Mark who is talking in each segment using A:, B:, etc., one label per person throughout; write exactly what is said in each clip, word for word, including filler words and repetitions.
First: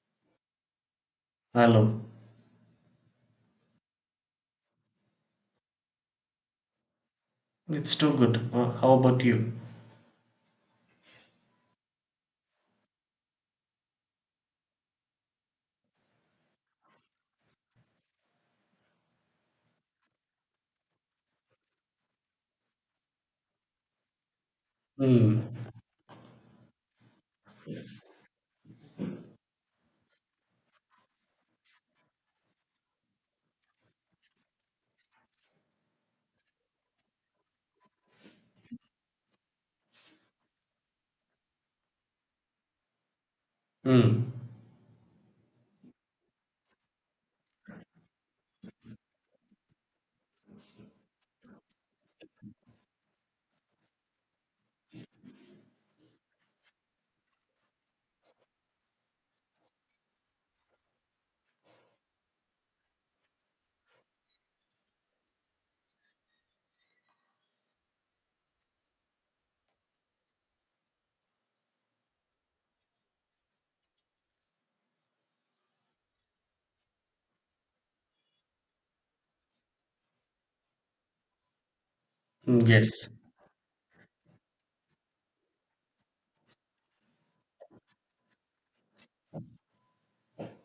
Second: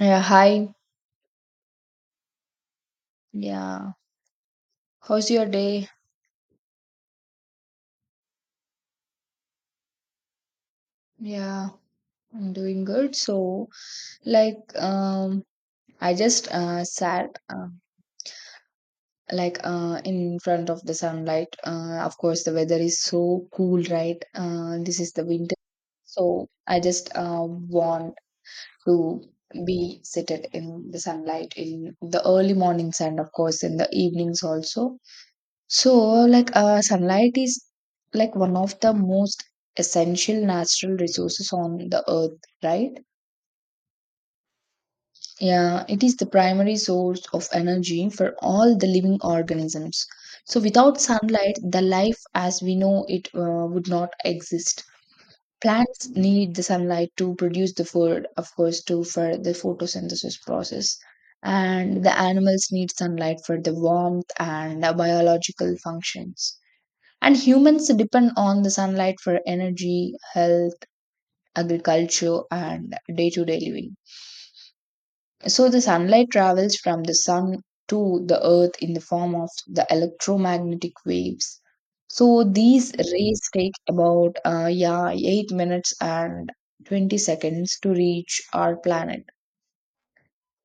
A: Yeah, hi.
B: Hello.
A: Yeah. How's your day?
B: It's too good. Uh, how about you?
A: Yeah, I'm doing good. So, like, um, I just uh, sat uh, like uh, in front of the sunlight. Uh, of course, the weather is so cool, right? Uh, this is the
B: Hmm.
A: winter. So, I just uh, want to be seated in the sunlight in the early mornings and, of course, in the evenings also. So, like, uh, sunlight is like one of the most essential natural resources on the earth, right?
B: Hmm.
A: Yeah, it is the primary source of energy for all the living organisms. So, without sunlight, the life as we know it uh, would not exist. Plants need the sunlight to produce the food, of course, too, for the photosynthesis process. And the animals need sunlight for the warmth and uh, biological functions. And humans depend on the sunlight for energy, health, agriculture, and day to day living. So, the sunlight travels from the sun to the earth in the form of the electromagnetic waves. So,
B: Mm,
A: these
B: yes.
A: rays take about uh, yeah, eight minutes and twenty seconds to reach our planet.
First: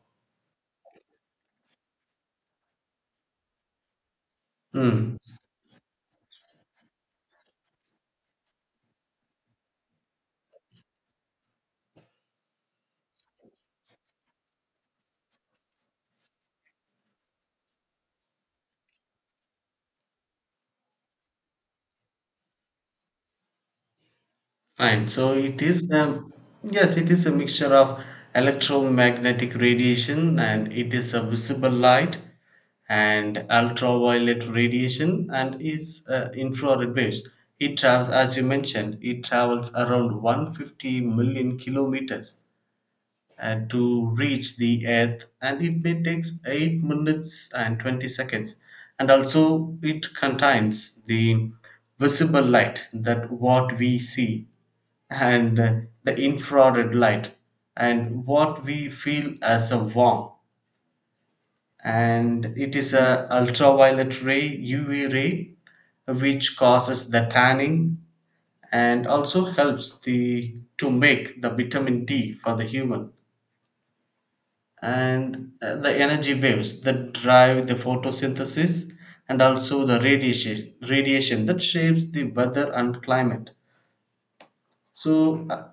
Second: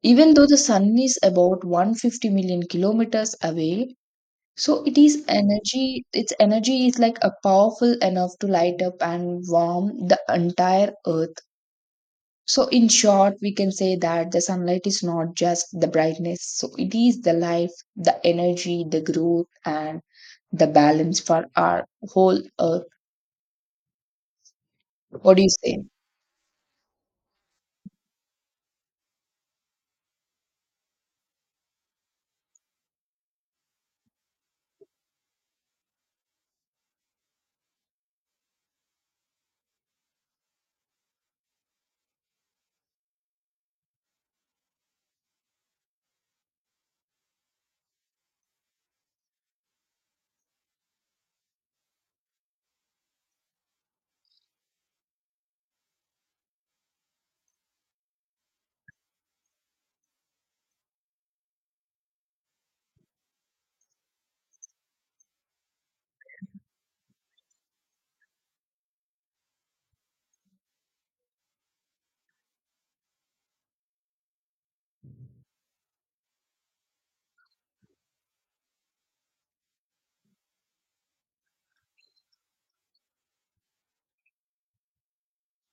A: Even though the sun is about one hundred fifty million kilometers away, so it
B: Hmm.
A: is energy, its energy is like a powerful enough to light up and warm the entire earth. So in short, we can say that the sunlight is not just the brightness. So it is the life, the energy, the growth, and the balance for our whole earth.
B: Fine. So
A: What do you
B: it
A: say?
B: is um, yes, it is a mixture of electromagnetic radiation, and it is a visible light and ultraviolet radiation, and is uh, infrared waves. It travels, as you mentioned, it travels around one hundred fifty million kilometers and to reach the earth, and it may takes eight minutes and twenty seconds. And also it contains the visible light that what we see, and uh, the infrared light and what we feel as a warm, and it is a ultraviolet ray uv ray which causes the tanning and also helps the to make the vitamin d for the human. And uh, the energy waves that drive the photosynthesis, and also the radiation radiation that shapes the weather and climate. So uh,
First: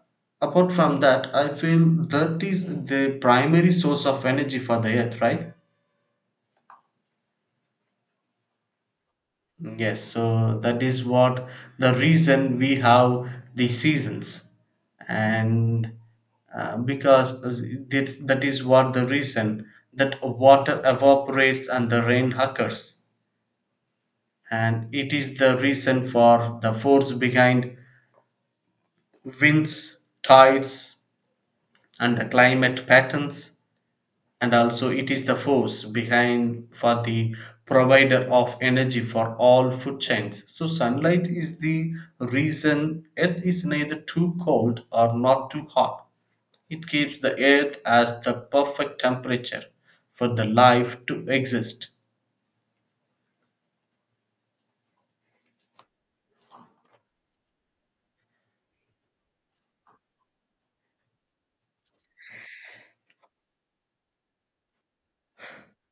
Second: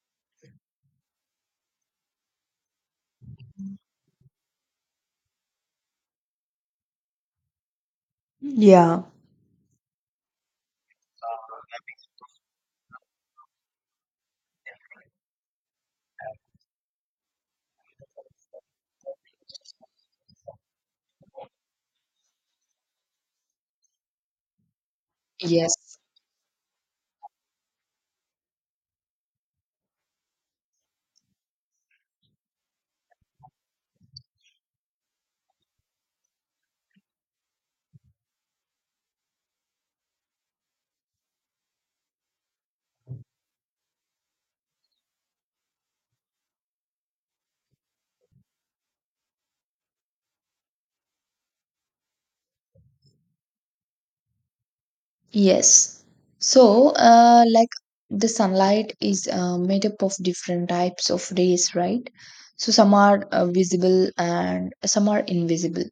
B: apart from that I feel that is the primary source of energy for the earth, right?
A: Yeah.
B: Yes, so that is what the reason we have the seasons, and uh, because uh, that that is what the reason that water evaporates and the rain occurs. And it is the
A: Yes.
B: reason for the force behind winds, tides, and the climate patterns, and also it is the force behind for the provider of energy for all food chains. So, sunlight is the reason Earth is neither too cold or not too hot. It keeps the Earth as the perfect temperature for the life to exist.
A: Yes. So, uh, like the sunlight is uh, made up of different types of rays, right? So, some are uh, visible and some are invisible.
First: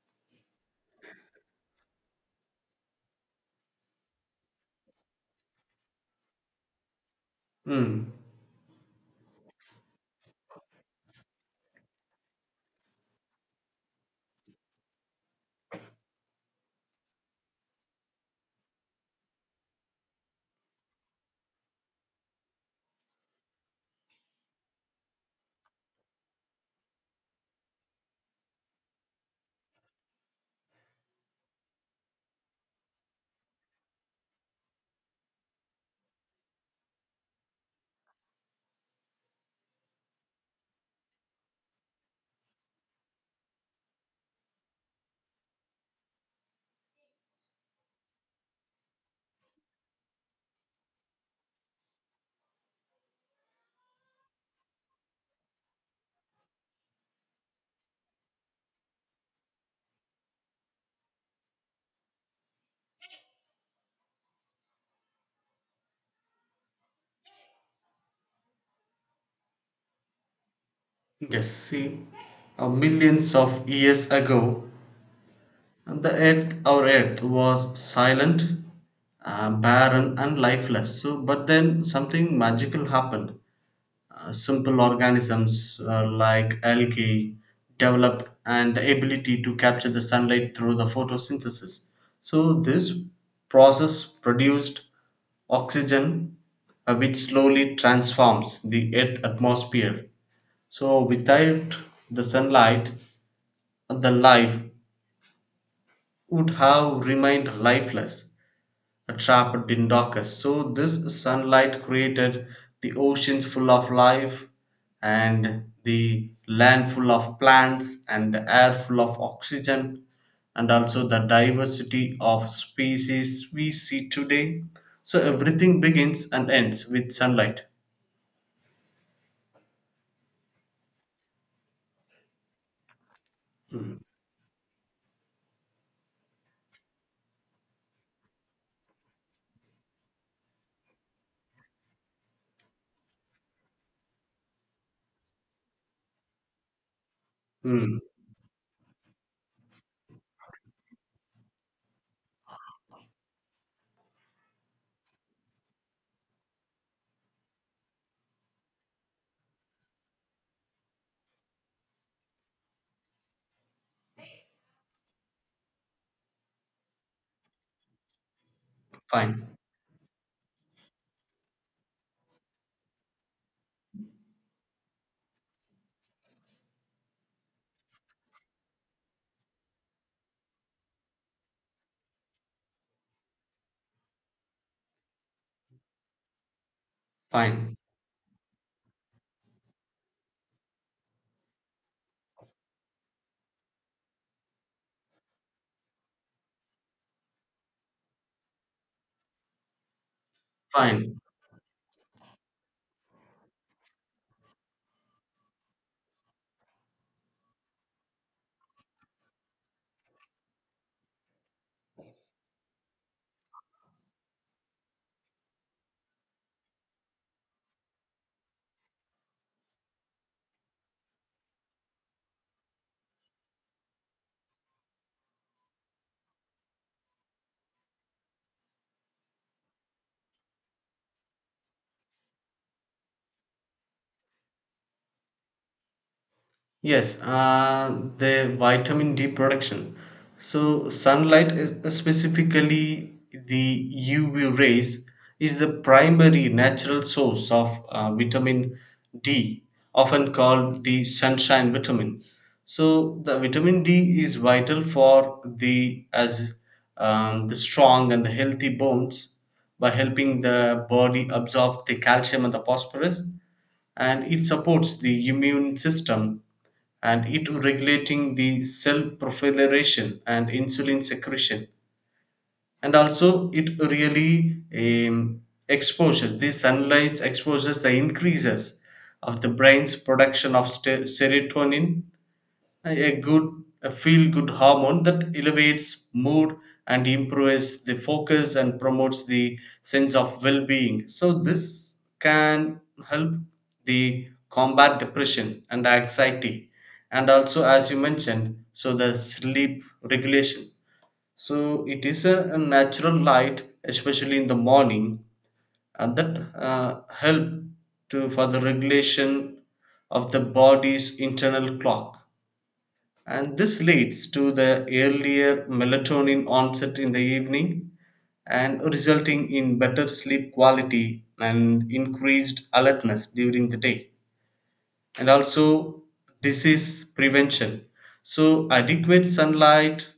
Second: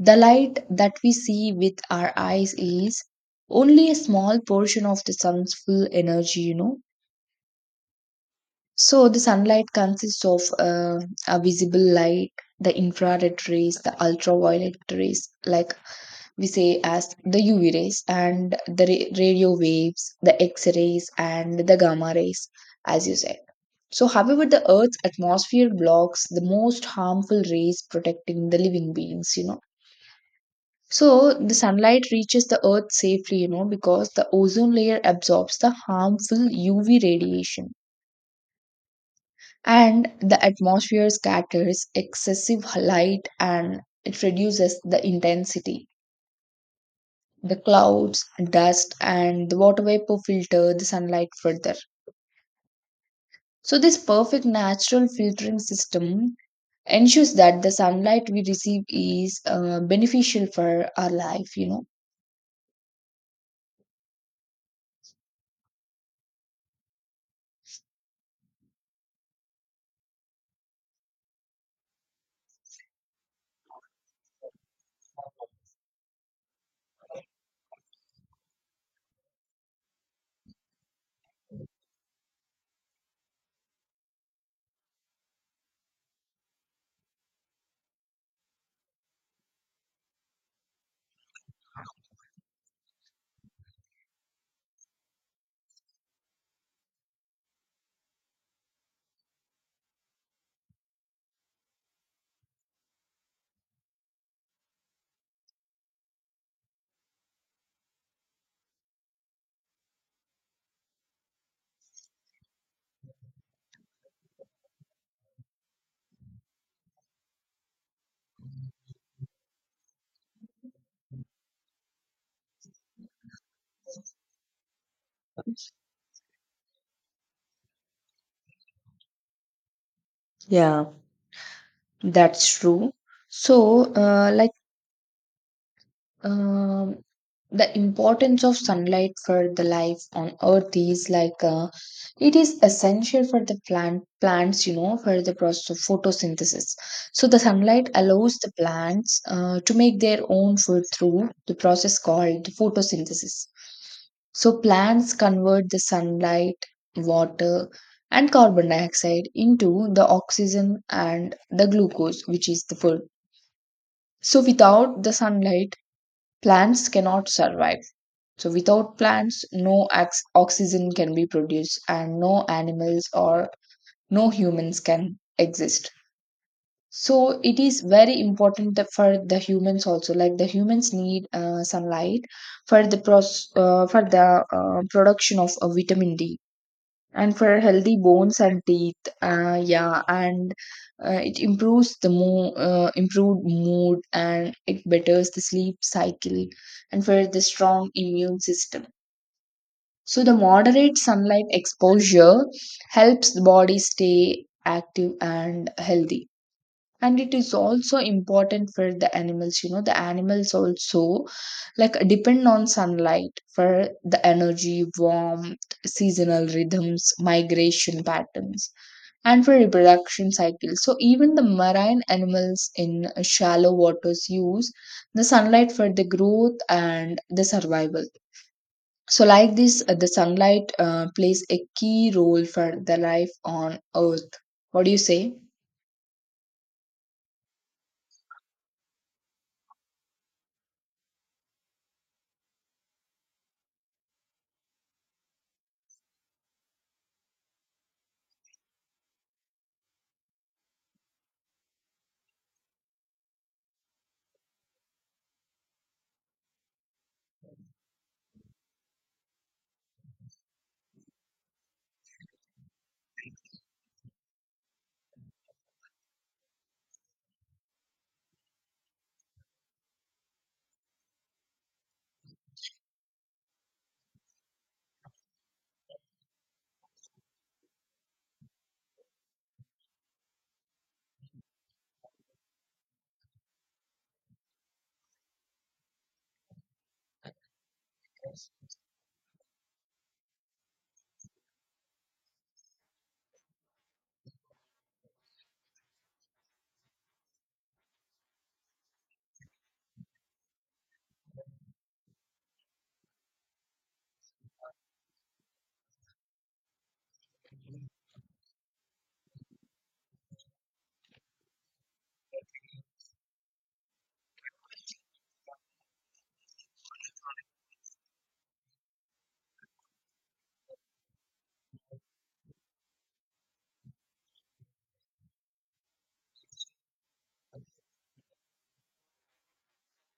A: The light that we see with our eyes is only a small portion of the sun's full energy, you know.
B: Hmm.
A: So, the sunlight consists of uh, a visible light, the infrared rays, the ultraviolet rays, like we say as the U V rays and the ra- radio waves, the X rays and the gamma rays, as you said. So, however, the Earth's atmosphere blocks the most harmful rays, protecting the living beings, you know. So, the sunlight reaches the Earth safely, you know, because the ozone layer absorbs the harmful U V radiation and the atmosphere scatters excessive light and it reduces the intensity, the clouds, dust, and the water vapor filter the sunlight further. So, this perfect natural filtering system ensures that the sunlight we receive is uh, beneficial for our life, you know.
B: Yes, see, uh, millions of years ago, and the earth, our earth, was silent, uh, barren, and lifeless. So, but then something magical happened. Uh, simple organisms uh, like algae developed and the ability to capture the sunlight through the photosynthesis. So, this process produced oxygen, uh, which slowly transforms the earth atmosphere. So, without the sunlight, the life would have remained lifeless, trapped in darkness. So this sunlight created the oceans full of life and the land full of plants and the air full of oxygen and also the diversity of species we see today. So everything begins and ends with sunlight.
A: Yeah. That's true. So, uh, like Um, the importance of sunlight for the life on earth is like uh, it is essential for the plant plants you know for the process of photosynthesis. So the sunlight
B: Hmm.
A: allows the plants uh, to make their own food through the process called photosynthesis. So plants convert the sunlight, water, and carbon dioxide into the oxygen and the glucose, which is the food. So without the sunlight, plants cannot survive. So, without plants,
B: Fine,
A: no ox- oxygen can be produced, and no animals or no humans can exist. So, it is very important that for the humans also. Like the humans need uh, sunlight for the pros- uh, for the uh, production of uh, vitamin D and for
B: fine,
A: healthy bones and teeth uh, yeah and uh, it improves the mo- uh, improved mood and it betters the sleep cycle and for the strong immune system. So the moderate
B: fine.
A: sunlight exposure helps the body stay active and healthy. And it is also important for the animals, you know, the animals also like depend on sunlight for the energy, warmth, seasonal rhythms, migration patterns, and for reproduction cycles. So even the marine animals in shallow waters use the sunlight for the growth and the survival. So like this, uh, the sunlight uh, plays a key role for the life on earth. What do you say?
B: Yes, uh, the vitamin D production. So sunlight is specifically the U V rays is the primary natural source of uh, vitamin D, often called the sunshine vitamin. So the vitamin D is vital for the as um, the strong and the healthy bones by helping the body absorb the calcium and the phosphorus, and it supports the immune system and it regulating the cell proliferation and insulin secretion. And also it really um, exposure this sunlight exposures the increases of the brain's production of ste- serotonin, a a good, a feel good hormone that elevates mood and improves the focus and promotes the sense of well being. So this can help the combat depression and anxiety. And also, as you mentioned, so the sleep regulation. So it is a, a natural light especially in the morning, and that uh, help to for the regulation of the body's internal clock. And this leads to the earlier melatonin onset in the evening and resulting in better sleep quality and increased alertness during the day. And also disease prevention. So, adequate sunlight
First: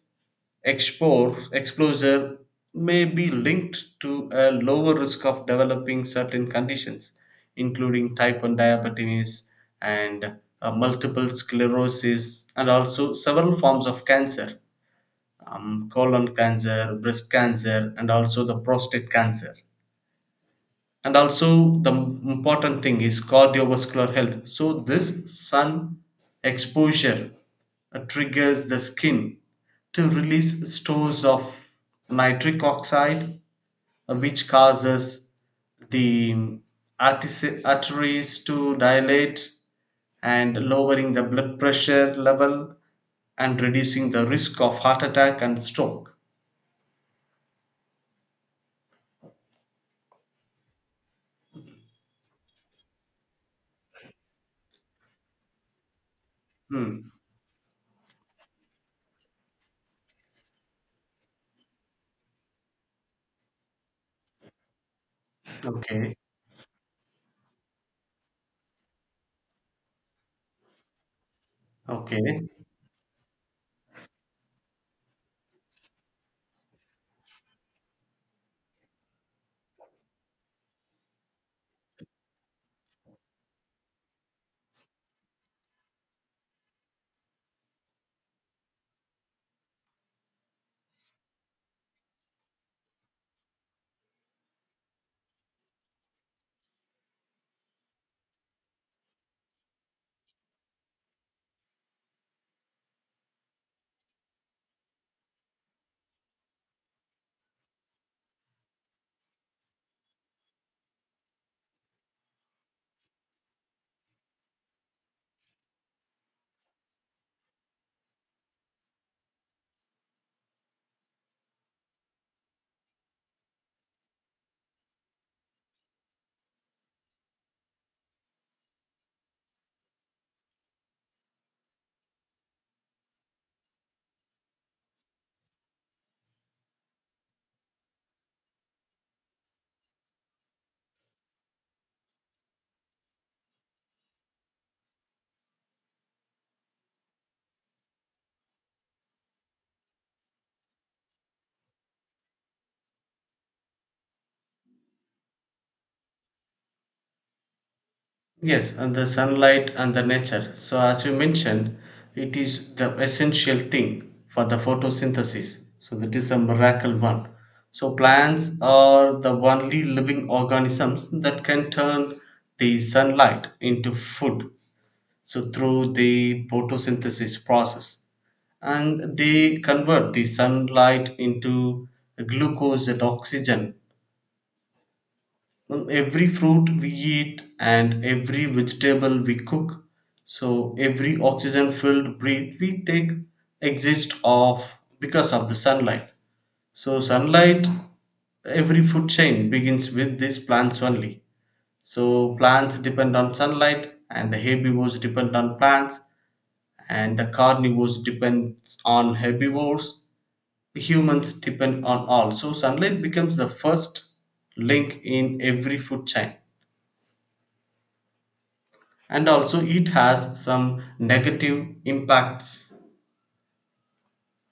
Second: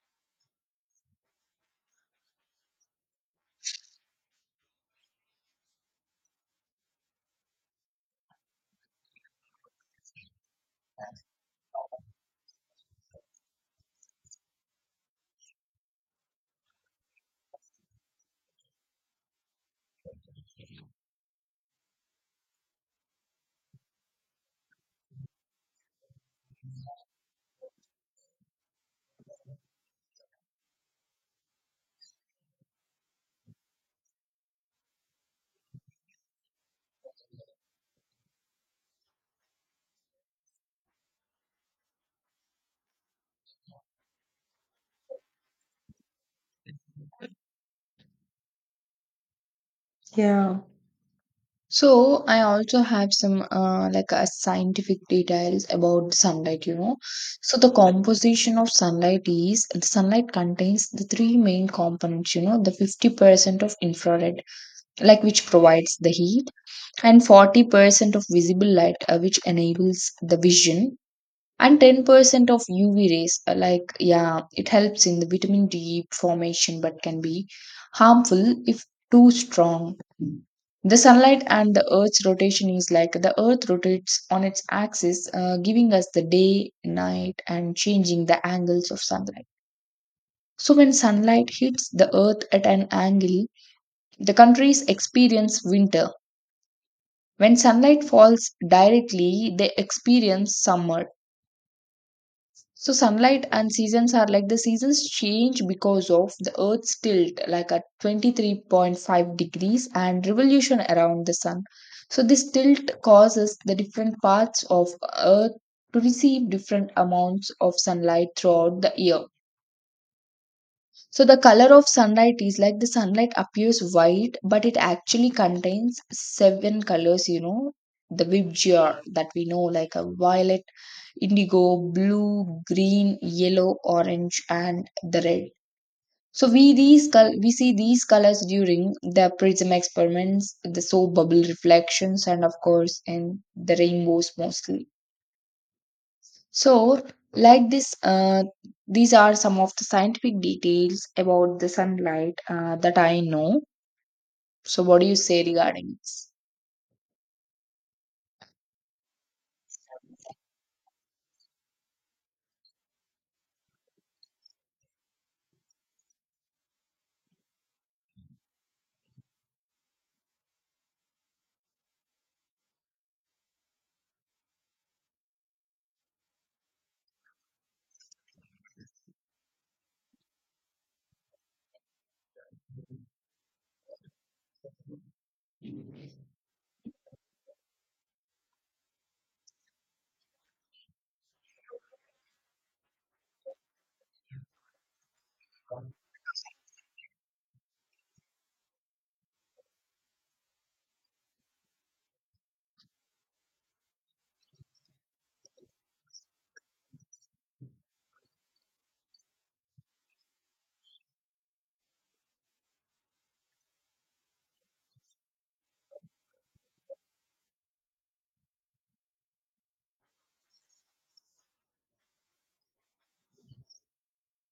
B: expo- exposure may be linked to a lower risk of developing certain conditions, including type one diabetes and uh, multiple sclerosis, and also several forms of cancer, um, colon cancer, breast cancer, and also the prostate cancer. And also the m- important thing is cardiovascular health. So this sun exposure uh, triggers the skin to release stores of nitric oxide, uh, which causes the artis- arteries to dilate and lowering the blood pressure level and reducing the risk of heart attack and stroke.
A: Yeah. So I also have some uh, like uh, scientific details about sunlight, you know.
B: Hmm.
A: So the composition of sunlight is the sunlight contains the three main components, you know, the fifty percent of infrared, like which provides the
B: Okay,
A: heat, and forty percent of visible light, uh, which enables the vision, and
B: okay.
A: ten percent of U V rays. uh, Like, yeah, it helps in the vitamin D formation but can be harmful if too strong. The sunlight and the Earth's rotation is like the Earth rotates on its axis, uh, giving us the day, night, and changing the angles of sunlight. So, when sunlight hits the Earth at an angle, the countries experience winter. When sunlight falls directly, they experience summer. So sunlight and seasons are like the seasons change because of the Earth's tilt, like at twenty-three point five degrees, and revolution around the sun. So this tilt causes the different parts of Earth to receive different amounts of sunlight throughout the year. So the color of sunlight is like the sunlight appears white, but it actually contains seven colors, you know, the Vibgyor that we know, like a violet, indigo, blue, green, yellow, orange, and the red. So we these col- we see these colors during the prism experiments, the soap bubble reflections, and of course in the rainbows mostly. So, like this, uh, these are some of the scientific details about the sunlight uh, that I know. So, what do you say regarding this?
B: Yes, and the sunlight and the nature. So, as you mentioned, it is the essential thing for the photosynthesis. So, that is a miracle one. So, plants are the only living organisms that can turn the sunlight into food. So, through the photosynthesis process, and they convert the sunlight into glucose and oxygen. Mm, every fruit we eat and every vegetable we cook, so every oxygen filled breath we take exist of, because of the sunlight. So sunlight, every food chain begins with these plants only. So plants depend on sunlight, and the herbivores depend on plants, and the carnivores depends on herbivores, humans depend on all. So sunlight becomes the first link in every food chain. And also it has some negative impacts.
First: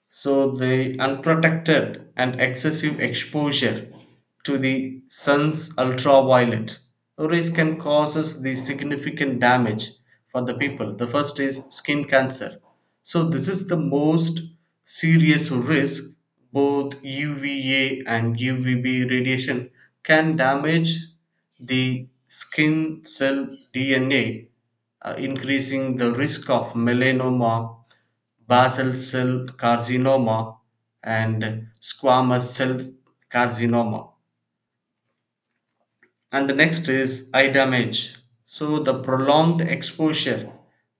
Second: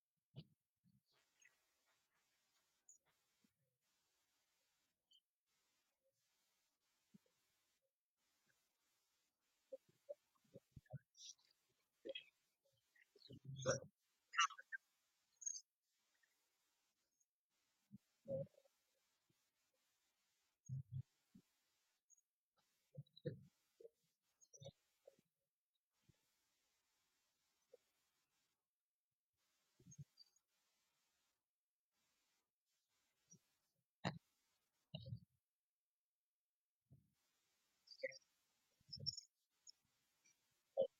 B: So the unprotected and excessive exposure to the sun's ultraviolet rays can causes the significant damage for the people. The first is skin cancer. So this is the most serious risk. Both uva and uvb radiation can damage the skin cell dna, uh, increasing the risk of melanoma, basal cell carcinoma, and squamous cell carcinoma. And the next is eye damage. So, the prolonged exposure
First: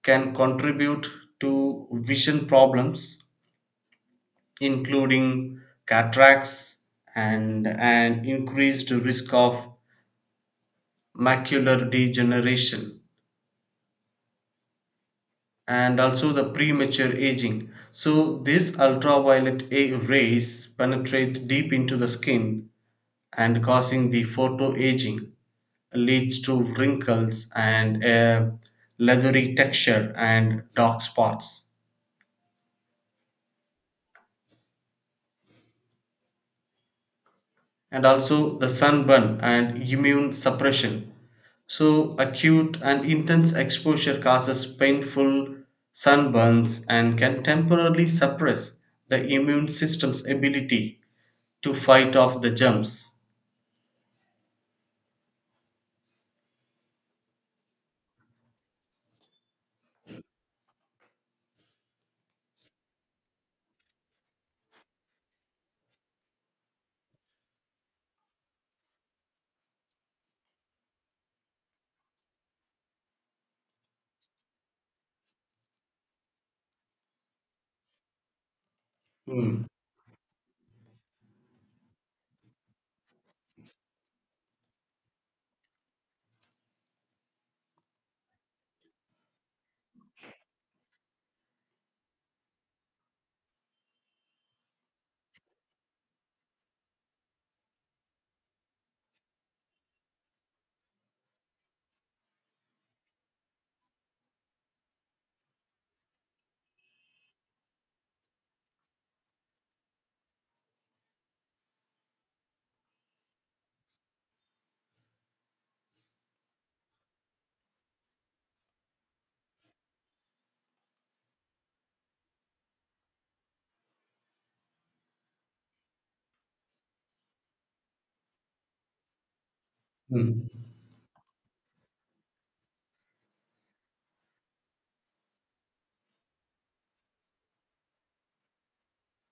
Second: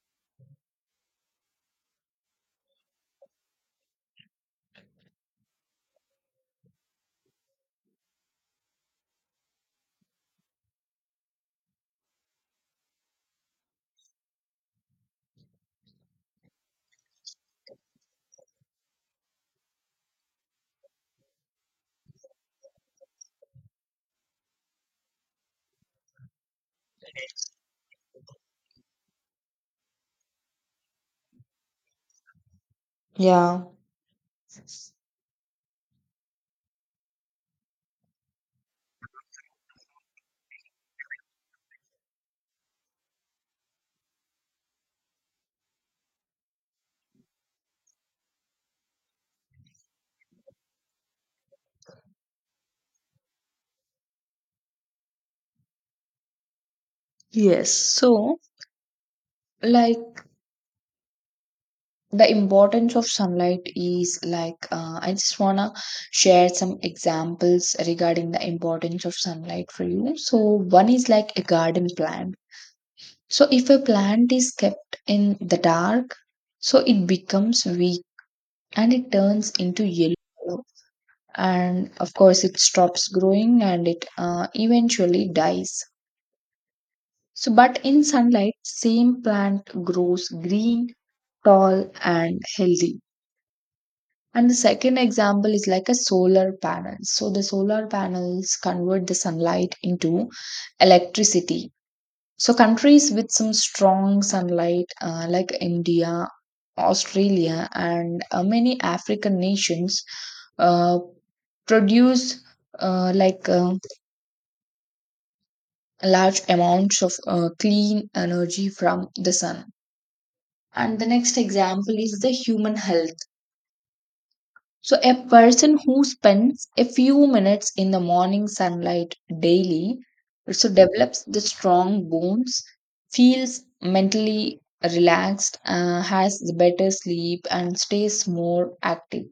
B: can contribute to vision problems, including cataracts and an increased risk of macular degeneration, and also the premature aging. So, these ultraviolet a- rays penetrate deep into the skin, and causing the photo aging leads to wrinkles and a leathery texture and dark spots,
A: Yeah.
B: and also the sunburn and immune suppression. So acute and intense exposure causes painful sunburns and can temporarily suppress the immune system's ability to fight off the germs.
A: Yes, so like the importance of sunlight is like uh, I just wanna share some examples regarding the importance of sunlight for you. So one is like a garden plant. So if a plant is kept in the dark, so it becomes weak and it turns
B: Hmm.
A: into yellow color, and of course it stops growing and it uh, eventually dies. So but in sunlight same plant grows green, tall, and healthy. And the second example is like a solar panel. So the solar panels convert the sunlight into electricity. So countries with some strong sunlight uh, like India, Australia, and uh, many African nations uh, produce uh, like uh, large amounts of uh, clean energy from the sun. And the next example is the human health. So, a person who spends a few minutes in the morning sunlight daily,
B: Hmm.
A: so develops the strong bones, feels mentally relaxed, uh, has the better sleep, and stays more active.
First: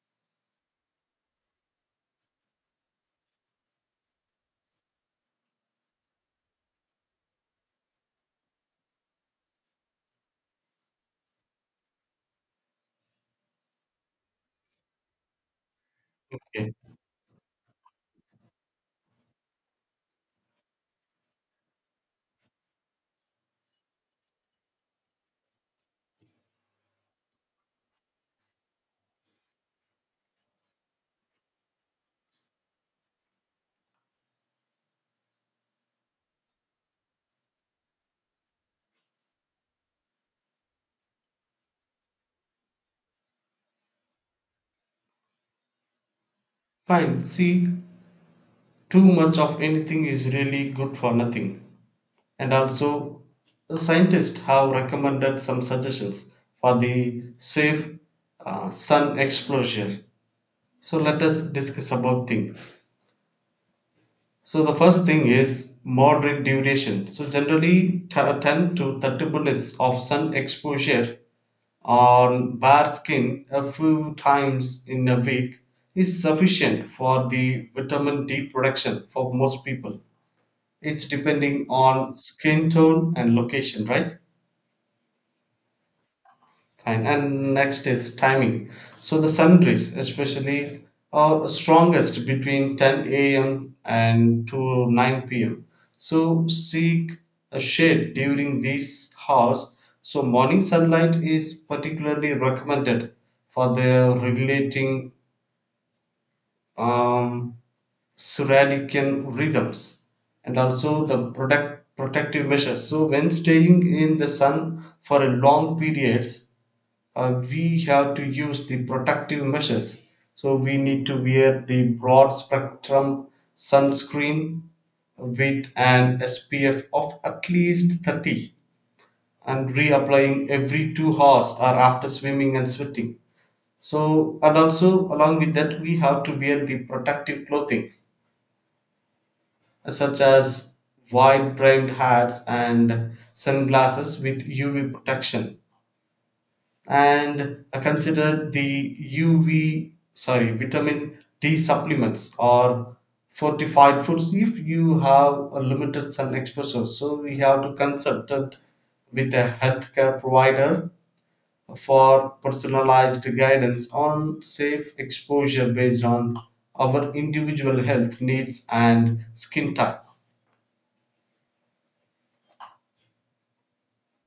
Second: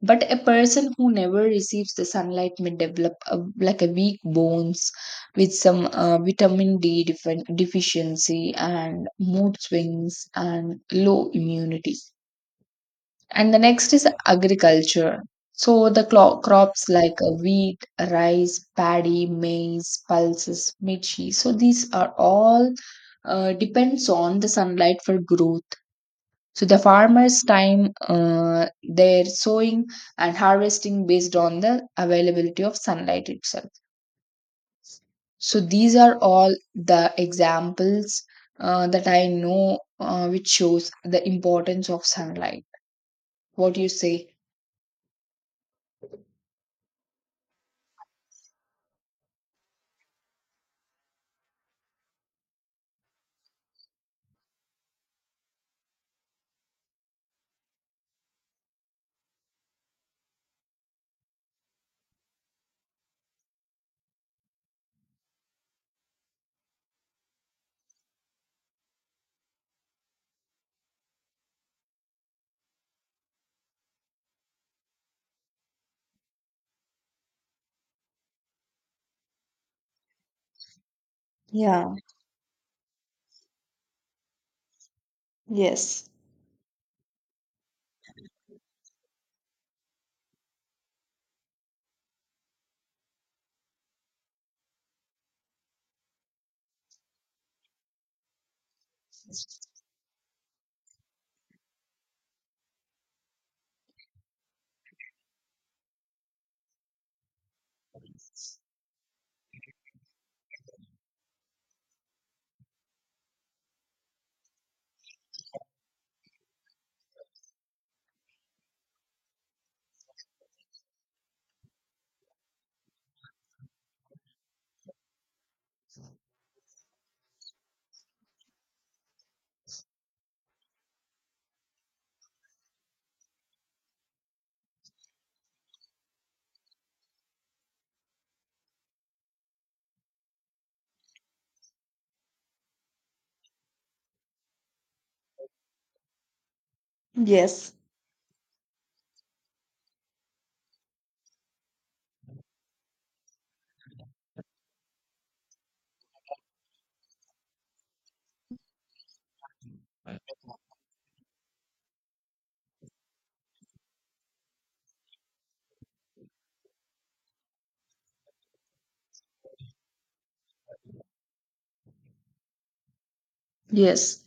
A: But a person who never receives the sunlight may develop a, like a weak bones with some uh, vitamin D defen- deficiency and mood swings and low immunity. And the next is agriculture. So the clo-
B: Okay.
A: crops like uh, wheat, rice, paddy, maize, pulses, mirchi. So these are all uh, depends on the sunlight for growth. So the farmers' time, uh, their sowing and harvesting based on the availability of sunlight itself. So these are all the examples uh, that I know, uh, which shows the importance of sunlight. What do you say?
B: Fine. See, too much of anything is really good for nothing. And also scientists have recommended some suggestions for the safe uh, sun exposure. So let us discuss about thing. So the first thing is moderate duration. So generally t- ten to thirty minutes of sun exposure on bare skin a few times in a week is sufficient for the vitamin D production for most people. It's depending
A: Yeah,
B: on skin tone and location, right?
A: yes.
B: Fine. And next is timing. So the sundries, especially, are strongest between ten a m and to nine p m. So seek a shade during these hours. So morning sunlight is particularly recommended for the regulating um, circadian rhythms. And also the product protective measures. So when staying in the sun for a long periods, uh, we have to use the protective measures. So we need to wear the broad spectrum sunscreen with an S P F of at least thirty and reapplying every two hours or after swimming and sweating. So, and also along with that, we have to wear the protective clothing, uh, such as wide brimmed hats and sunglasses with U V protection, and
A: Yes,
B: uh, consider the U V sorry vitamin D supplements or fortified foods if you have a limited sun exposure. So we have to consult it with a healthcare provider for personalized guidance on safe exposure based on our individual health needs and skin type.
A: yes.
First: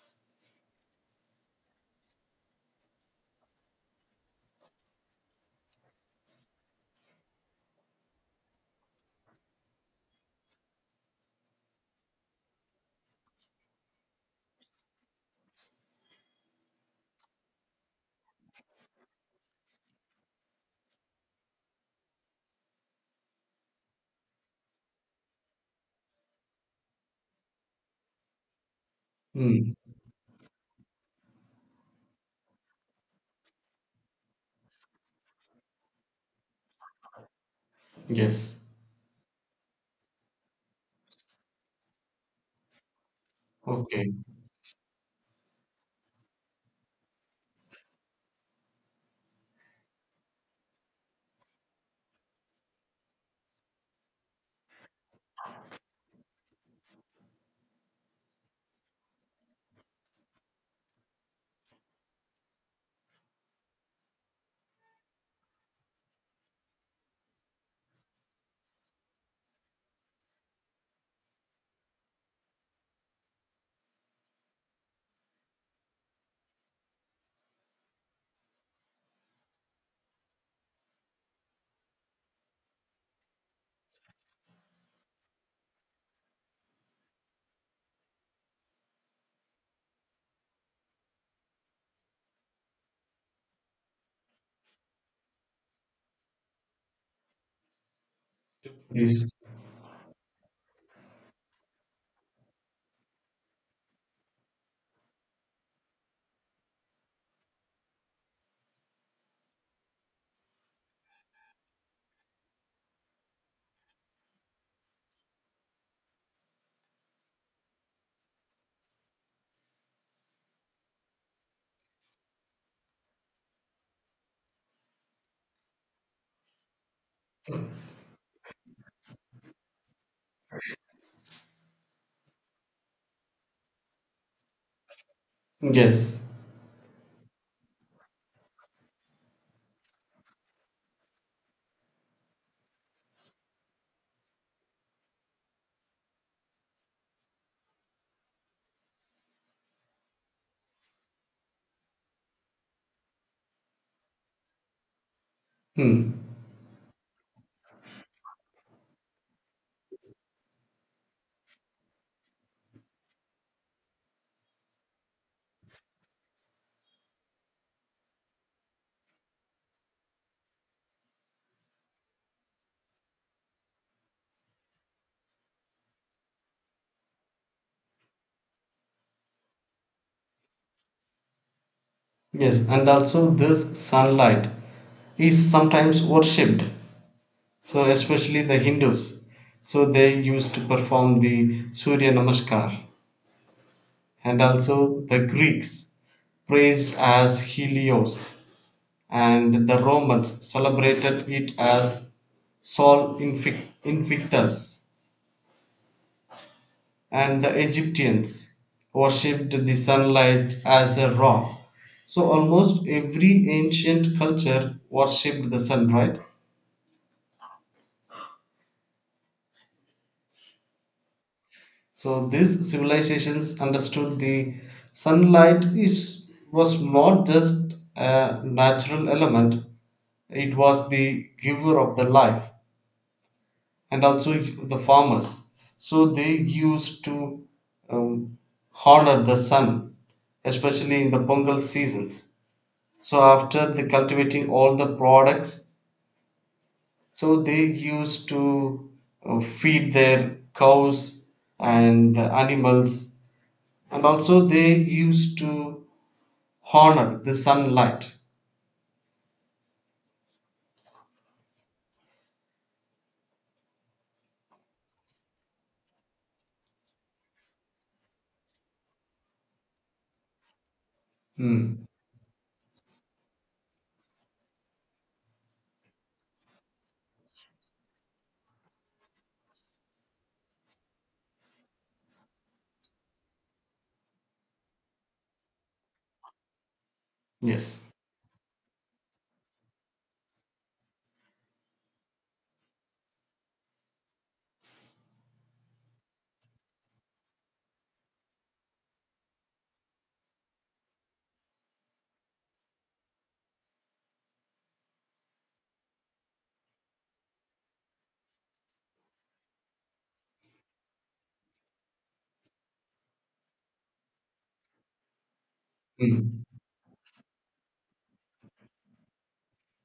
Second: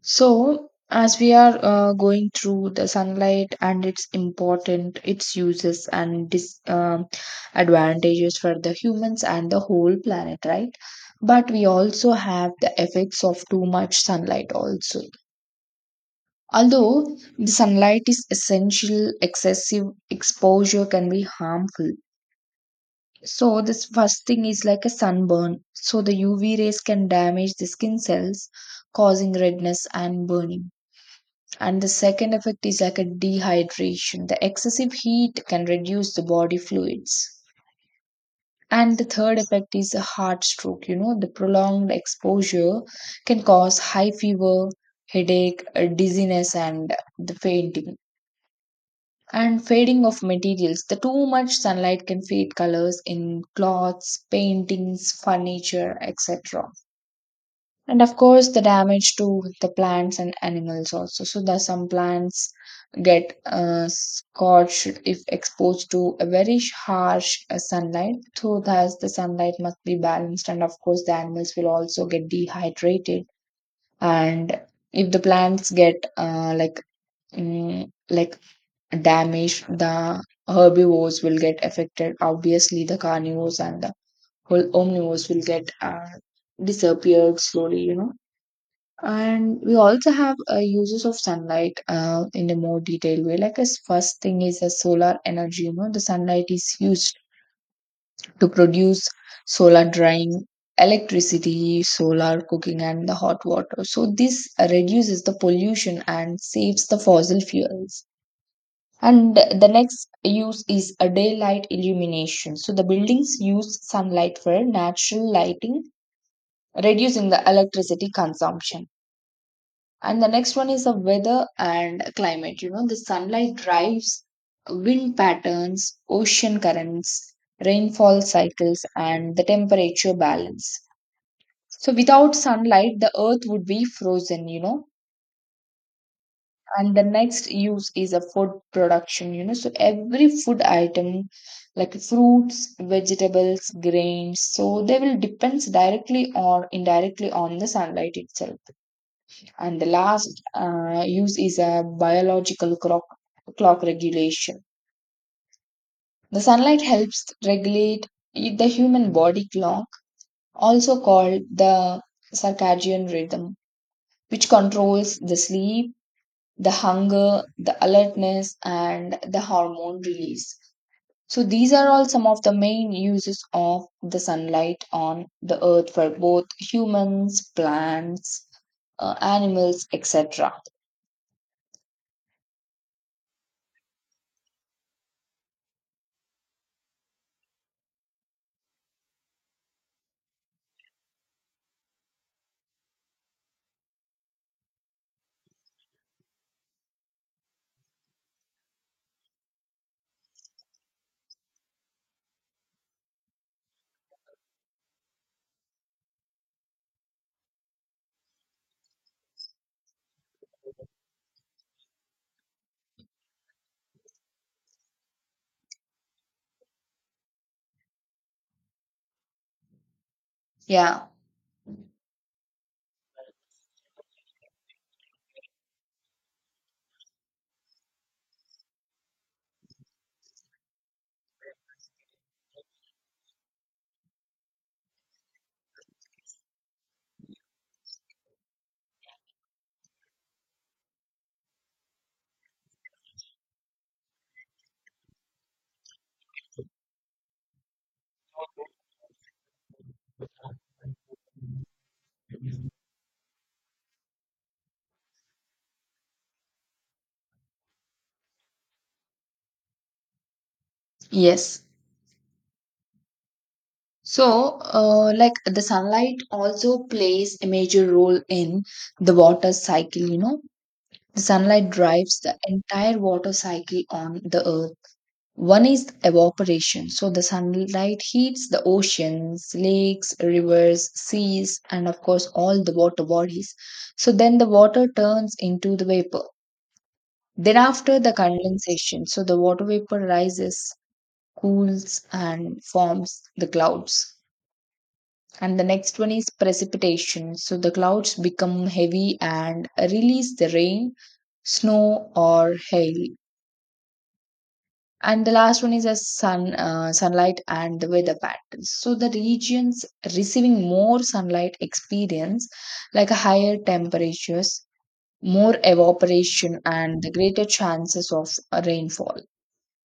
A: So, as we are uh, going through the sunlight and its important, its uses and dis um advantages for the humans and the whole planet, right? But we also have the effects of too much sunlight also. Although the sunlight is essential, excessive exposure can be harmful. So this first thing is like a sunburn. So the U V rays can damage the skin cells, causing
B: Hmm.
A: redness and burning. And the second effect is like a dehydration. The excessive heat can reduce the body fluids.
B: Yes.
A: And the third effect is a heart stroke. You know, the prolonged exposure can cause high
B: Okay.
A: fever, headache, uh, dizziness, and the fainting and fading of materials. The too much sunlight can fade colors in cloths, paintings, furniture, et cetera. And of course, the damage to the plants and animals also. So, the, some plants get uh, scorched if exposed to a very harsh uh, sunlight. So, thus, the sunlight must be balanced, and of course, the animals will also get dehydrated. And if the plants get uh, like mm, like damaged, the herbivores will get affected. Obviously, the carnivores and the whole omnivores will get uh, disappeared slowly, you know. And we also have uh, uses of sunlight uh, in a more detailed way. Like, as first thing is the solar energy, you know, the sunlight is used to produce
B: Please.
A: solar drying, electricity, solar cooking, and the hot water. So, this reduces the pollution and saves the fossil fuels. And the next use is a daylight illumination. So the buildings use sunlight for natural lighting, reducing the electricity consumption. And the next one is the weather and climate. You know, the sunlight drives wind patterns, ocean currents, rainfall cycles, and the temperature balance. So without sunlight, the earth would be frozen, you know.
B: Yes.
A: And the next use is a food production, you know, so every food item like fruits, vegetables, grains, so they will depends directly or indirectly on the sunlight itself. And the last uh, use is a biological clock clock regulation.
B: Hmm.
A: The sunlight helps regulate the human body clock, also called the circadian rhythm, which controls the sleep, the hunger, the alertness, and the hormone release. So, these are all some of the main uses of the sunlight on the earth for both humans, plants, uh, animals, et cetera.
B: Yes, and also this sunlight is sometimes worshipped. So especially the Hindus. So they used to perform the Surya Namaskar. And also the Greeks praised as Helios. And the Romans celebrated it as Sol Infic- Invictus. And the Egyptians worshipped the sunlight as a Ra. So almost every ancient culture worshipped the sun, right?
A: Yeah,
B: So these civilizations understood the sunlight is was not just a natural element, it was the giver of the life, and also the farmers. So they used to um, honor the sun, especially in the Pongal seasons. So after the cultivating all the products, so they used to uh, feed their cows and the animals, and also they used to honor the sunlight.
A: yes. So, uh, like the sunlight also plays a major role in the water cycle, you know. The sunlight
B: Mm.
A: drives the entire water cycle on the earth. One is evaporation. So the sunlight heats the oceans, lakes, rivers, seas, and of course all the water bodies. So then the water turns into the vapor. Then
B: Yes.
A: after the condensation, so the water vapor rises, cools, and forms the clouds. And the next one is precipitation. So the clouds become heavy and release the rain, snow, or hail. And the last one is a sun uh, sunlight and the weather patterns, so the regions receiving more sunlight experience like a higher temperatures, more
B: Mm.
A: evaporation, and the greater chances of a rainfall.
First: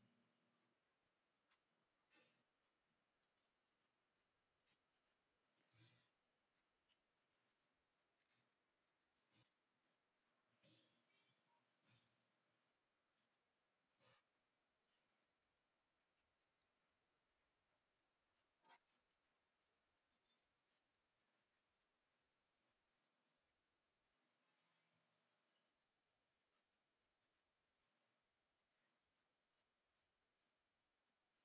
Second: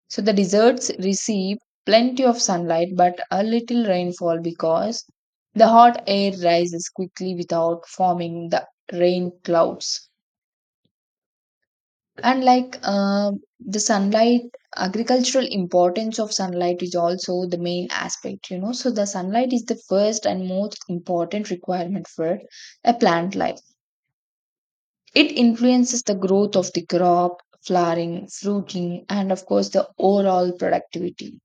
A: So the deserts receive plenty of sunlight but a little rainfall because the hot air rises quickly without forming the rain clouds. And like uh, the sunlight, agricultural importance of sunlight is also the main aspect, you know. So the sunlight is the first and most important requirement for a plant life. It influences the growth of the crop, flowering, fruiting, and of course the overall productivity.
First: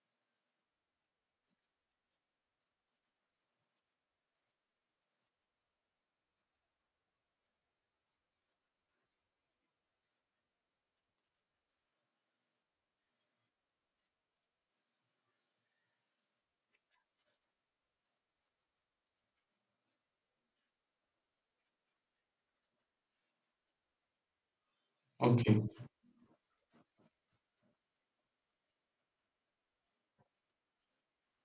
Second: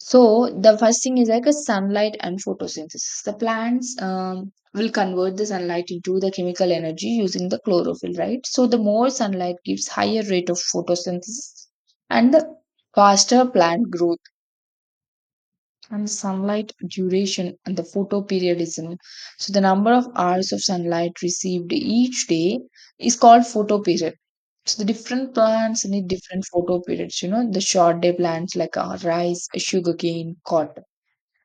A: So the first thing is like a sunlight and photosynthesis. The plants um, will convert the sunlight into the chemical energy using the chlorophyll, right? So the more sunlight gives higher rate of photosynthesis and the faster plant growth, and sunlight duration and the photoperiodism. So the number of hours of sunlight received each day is called photoperiod. So the different
B: Okay.
A: plants need different photoperiods. You know, the short day plants like uh, rice, sugarcane, cotton,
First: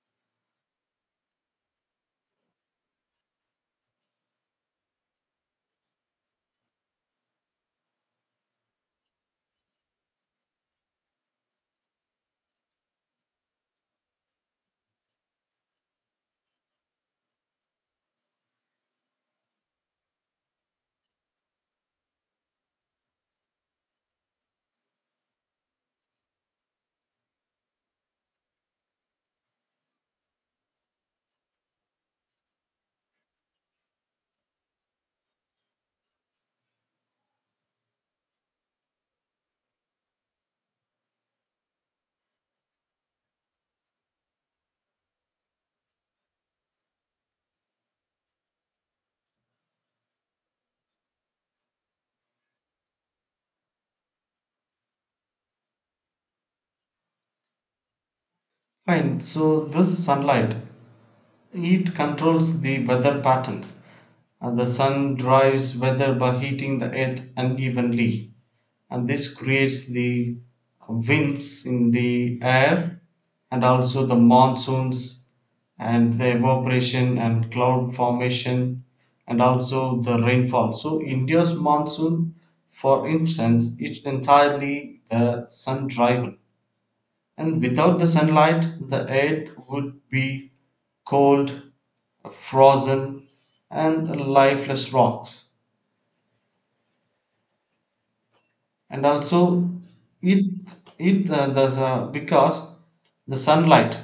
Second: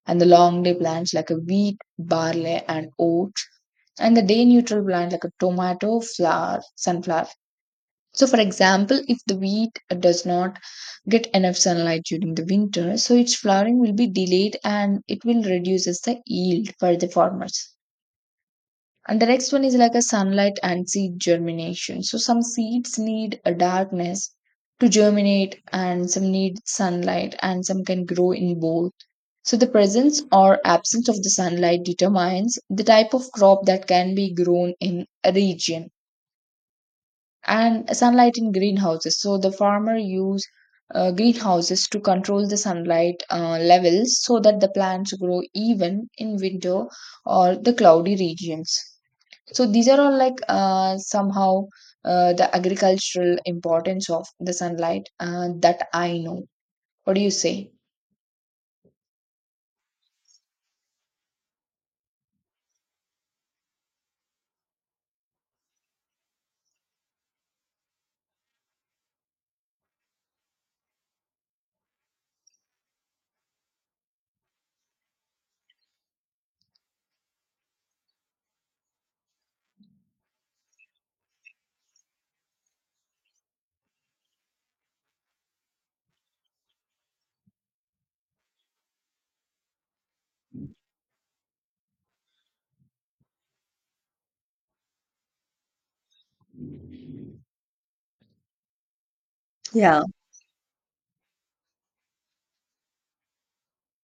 A: and the long day plants like a wheat, barley, and oats, and the day neutral plant like a tomato, flower, sunflower. So, for example, if the wheat does not get enough sunlight during the winter, so its flowering will be delayed and it will reduces the yield for the farmers. And the next one is like a sunlight and seed germination. So some seeds need a darkness to germinate and some need sunlight and some can grow in both. So, the presence or absence of the sunlight determines the type of crop that can be grown in a region. And sunlight in greenhouses. So, the farmer use uh, greenhouses to control the sunlight uh, levels so that the plants grow even in winter or the cloudy regions. So, these are all like uh, somehow uh, the agricultural importance of the sunlight uh, that I know. What do you say?
B: Fine. So this sunlight, it controls the weather patterns. And the sun drives weather by heating the earth unevenly, and this creates the winds in the air and also the monsoons and the evaporation and cloud formation and also the rainfall. So India's monsoon, for instance, is entirely the sun driven. And without the sunlight, the earth would be cold, frozen, and lifeless rocks. And also, it it uh, there's a, because the sunlight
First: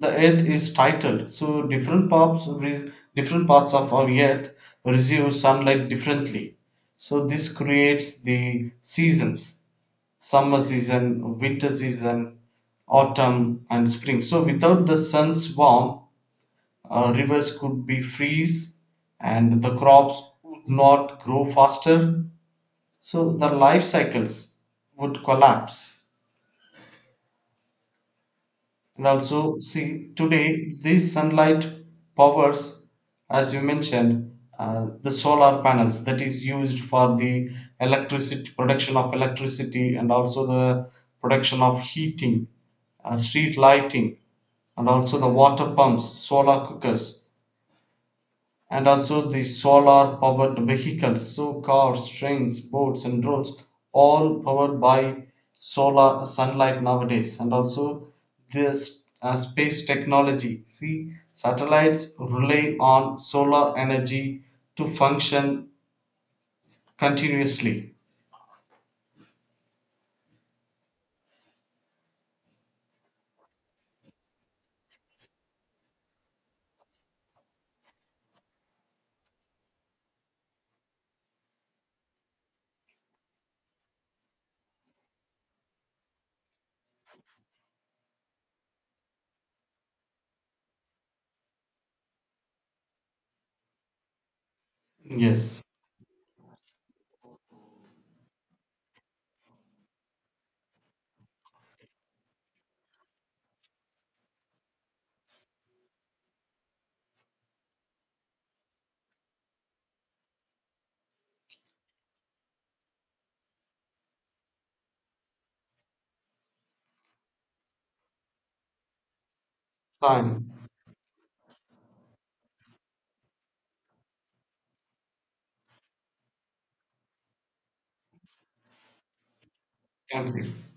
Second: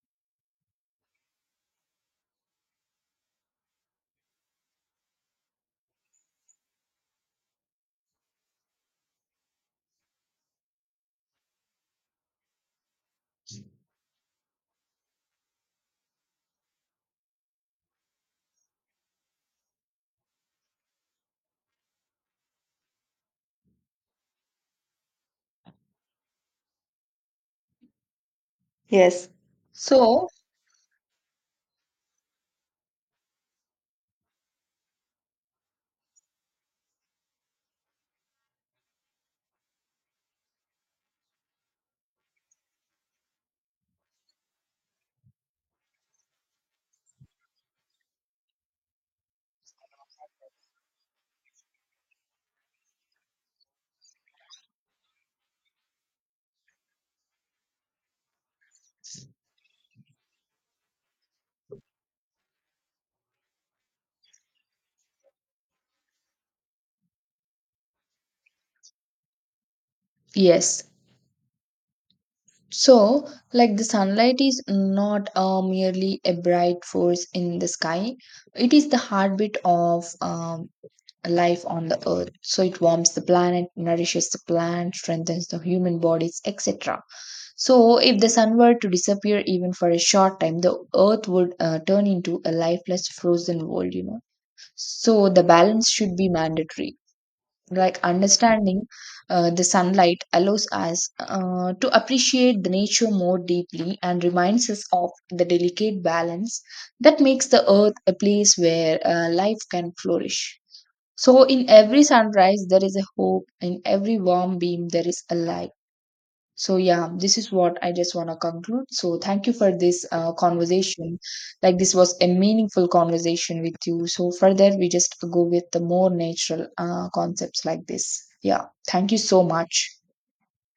B: the earth is titled, so different parts re- different parts of our earth receive sunlight differently. So this creates the seasons, summer season, winter season, autumn and spring. So without the sun's warmth, uh, rivers could be freeze and the crops would not grow faster. So the life cycles would collapse. And also, see,
A: So,
B: today these sunlight powers, as you mentioned, uh, the solar panels that is used for the electricity production of electricity, and also the production of heating, uh, street lighting, and also the water pumps, solar cookers, and also the solar powered vehicles. So cars, trains, boats, and roads all powered by solar sunlight nowadays. And also this uh, space technology, see, satellites rely on solar energy to function continuously.
A: yes. So, like the sunlight is not uh, merely a bright force in the sky, it is the heartbeat of um, life on the earth. So, it warms the planet, nourishes the plant, strengthens the human bodies, et cetera. So, if the sun were to disappear even for a short time, the earth would uh, turn into a lifeless, frozen world, you know. So, the
B: Yes.
A: balance should be mandatory, like understanding uh, the sunlight allows us uh, to appreciate the nature more deeply and reminds us of the delicate balance that makes the earth a place where uh, life can flourish. So in every sunrise there is a hope, in every warm beam there is a light. So yeah, this is what I just want to conclude. So thank you for this uh,
B: Fine.
A: conversation. Like this was a meaningful conversation with you. So further, we just go with the more natural uh, concepts like this. Yeah, thank you so much.
B: Thank you.